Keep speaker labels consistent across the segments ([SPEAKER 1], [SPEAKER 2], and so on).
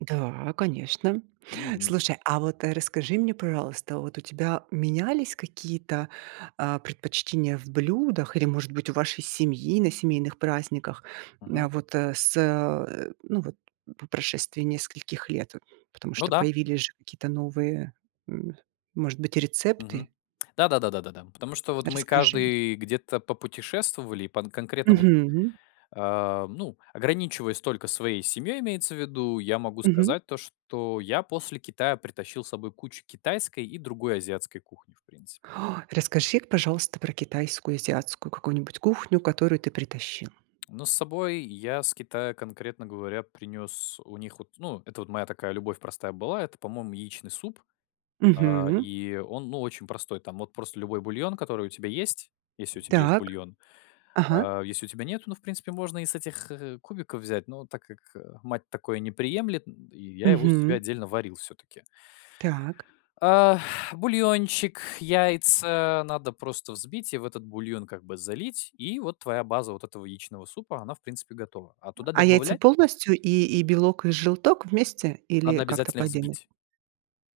[SPEAKER 1] Да, конечно.
[SPEAKER 2] Мгм.
[SPEAKER 1] Слушай, а вот расскажи мне, пожалуйста, вот у тебя менялись какие-то, а, предпочтения в блюдах или, может быть, у вашей семьи на семейных праздниках?
[SPEAKER 2] Мгм.
[SPEAKER 1] М, вот, э, с э, ну, вот по прошествии нескольких лет. Потому
[SPEAKER 2] Ну
[SPEAKER 1] что
[SPEAKER 2] да.
[SPEAKER 1] появились же какие-то новые, м, может быть, рецепты.
[SPEAKER 2] Мгм. Да-да-да, да, да. Потому что вот мы
[SPEAKER 1] Расскажи мне.
[SPEAKER 2] каждый где-то попутешествовали, по н конкретно вот,
[SPEAKER 1] Мгм.
[SPEAKER 2] э, ну, ограничиваясь только своей семьей, имеется в виду, я могу
[SPEAKER 1] Мгм.
[SPEAKER 2] сказать то, что я после Китая притащил с собой кучу китайской и другой азиатской кухни в принципе.
[SPEAKER 1] Расскажи, пожалуйста, про китайскую и азиатскую какую-нибудь кухню, которую ты притащил.
[SPEAKER 2] Но с собой я с Китая, конкретно говоря, принёс у них вот ну, это вот моя такая любовь простая была- это, по-моему, яичный суп. А,
[SPEAKER 1] Мгм.
[SPEAKER 2] и он, ну, очень простой. Там вот просто любой бульон, который у тебя есть, если у тебя есть
[SPEAKER 1] Так.
[SPEAKER 2] бульон,
[SPEAKER 1] Ага.
[SPEAKER 2] а если у тебя нету, ну, в принципе, можно и с этих, э, кубиков взять, но так как, э, мать такое не приемлет, м, и я его себе
[SPEAKER 1] Мгм.
[SPEAKER 2] отдельно варил все-таки.
[SPEAKER 1] Так.
[SPEAKER 2] А. Бульончик, яйца надо просто взбить и в этот бульон как бы залить, и вот твоя база вот этого яичного супа, она в принципе готова. А туда
[SPEAKER 1] А яйца
[SPEAKER 2] добавлять
[SPEAKER 1] полностью: и и белок, и желток вместе или
[SPEAKER 2] Надо
[SPEAKER 1] как-то
[SPEAKER 2] обязательно
[SPEAKER 1] по
[SPEAKER 2] их
[SPEAKER 1] отдельности?
[SPEAKER 2] взбить.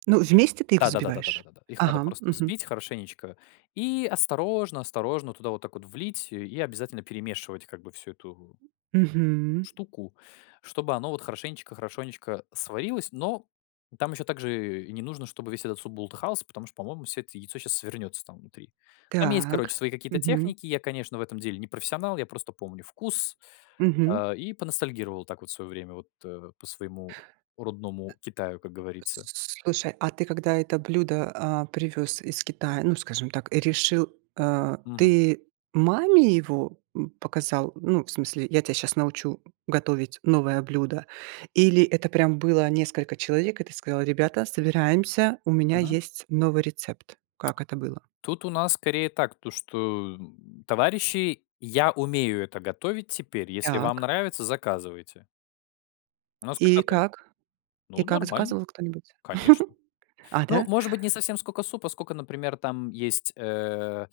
[SPEAKER 1] Ну, вместе ты их
[SPEAKER 2] Да-да-да, да, да, да,
[SPEAKER 1] взбиваешь?
[SPEAKER 2] да. Их надо
[SPEAKER 1] Ага.
[SPEAKER 2] просто
[SPEAKER 1] Мгм.
[SPEAKER 2] взбить хорошенечко и осторожно осторожно туда вот так вот влить и обязательно перемешивать как бы всю эту
[SPEAKER 1] Мгм.
[SPEAKER 2] штуку, чтобы оно вот хорошенечко хорошенечко сварилось, но там еще также не нужно, чтоб весь этот суп бултыхался, потому что, по-моему, всё это яйцо щас свернется там внутри. Там есть,
[SPEAKER 1] Так.
[SPEAKER 2] короче, свои какие-то
[SPEAKER 1] Мгм.
[SPEAKER 2] техники. Я, конечно, в этом деле не профессионал, я просто помню вкус.
[SPEAKER 1] Мгм.
[SPEAKER 2] А, и поностальгировал так вот в свое время вот, э, по своему родному Китаю, как говорится.
[SPEAKER 1] Слушай, а ты когда это блюдо, а, привёз из Китая, ну, скажем так, и решил, э,
[SPEAKER 2] Мгм.
[SPEAKER 1] ты маме его, м, показал, ну, в смысле: "Я тебя сейчас научу готовить новое блюдо?" Или это прям было несколько человек, и ты сказал: "Ребята, собираемся, у меня
[SPEAKER 2] Мгм.
[SPEAKER 1] есть новый рецепт?" Как это было?
[SPEAKER 2] Тут у нас скорее так, то что, м, товарищи: "Я умею это готовить теперь. Если вам
[SPEAKER 1] Так.
[SPEAKER 2] нравится, заказывайте". У нас
[SPEAKER 1] И
[SPEAKER 2] как-то так.
[SPEAKER 1] как? И
[SPEAKER 2] Ну,
[SPEAKER 1] как,
[SPEAKER 2] нормально.
[SPEAKER 1] заказывал кто-нибудь?
[SPEAKER 2] Конечно.
[SPEAKER 1] А,
[SPEAKER 2] Ну,
[SPEAKER 1] да?
[SPEAKER 2] может быть, не совсем сколько супа, сколько, например, там есть, э,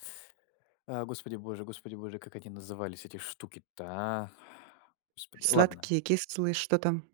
[SPEAKER 2] э, господи боже, господи боже, как они назывались эти штуки-то, а? Господи. Ладно.
[SPEAKER 1] Сладкие, кислые. Что там?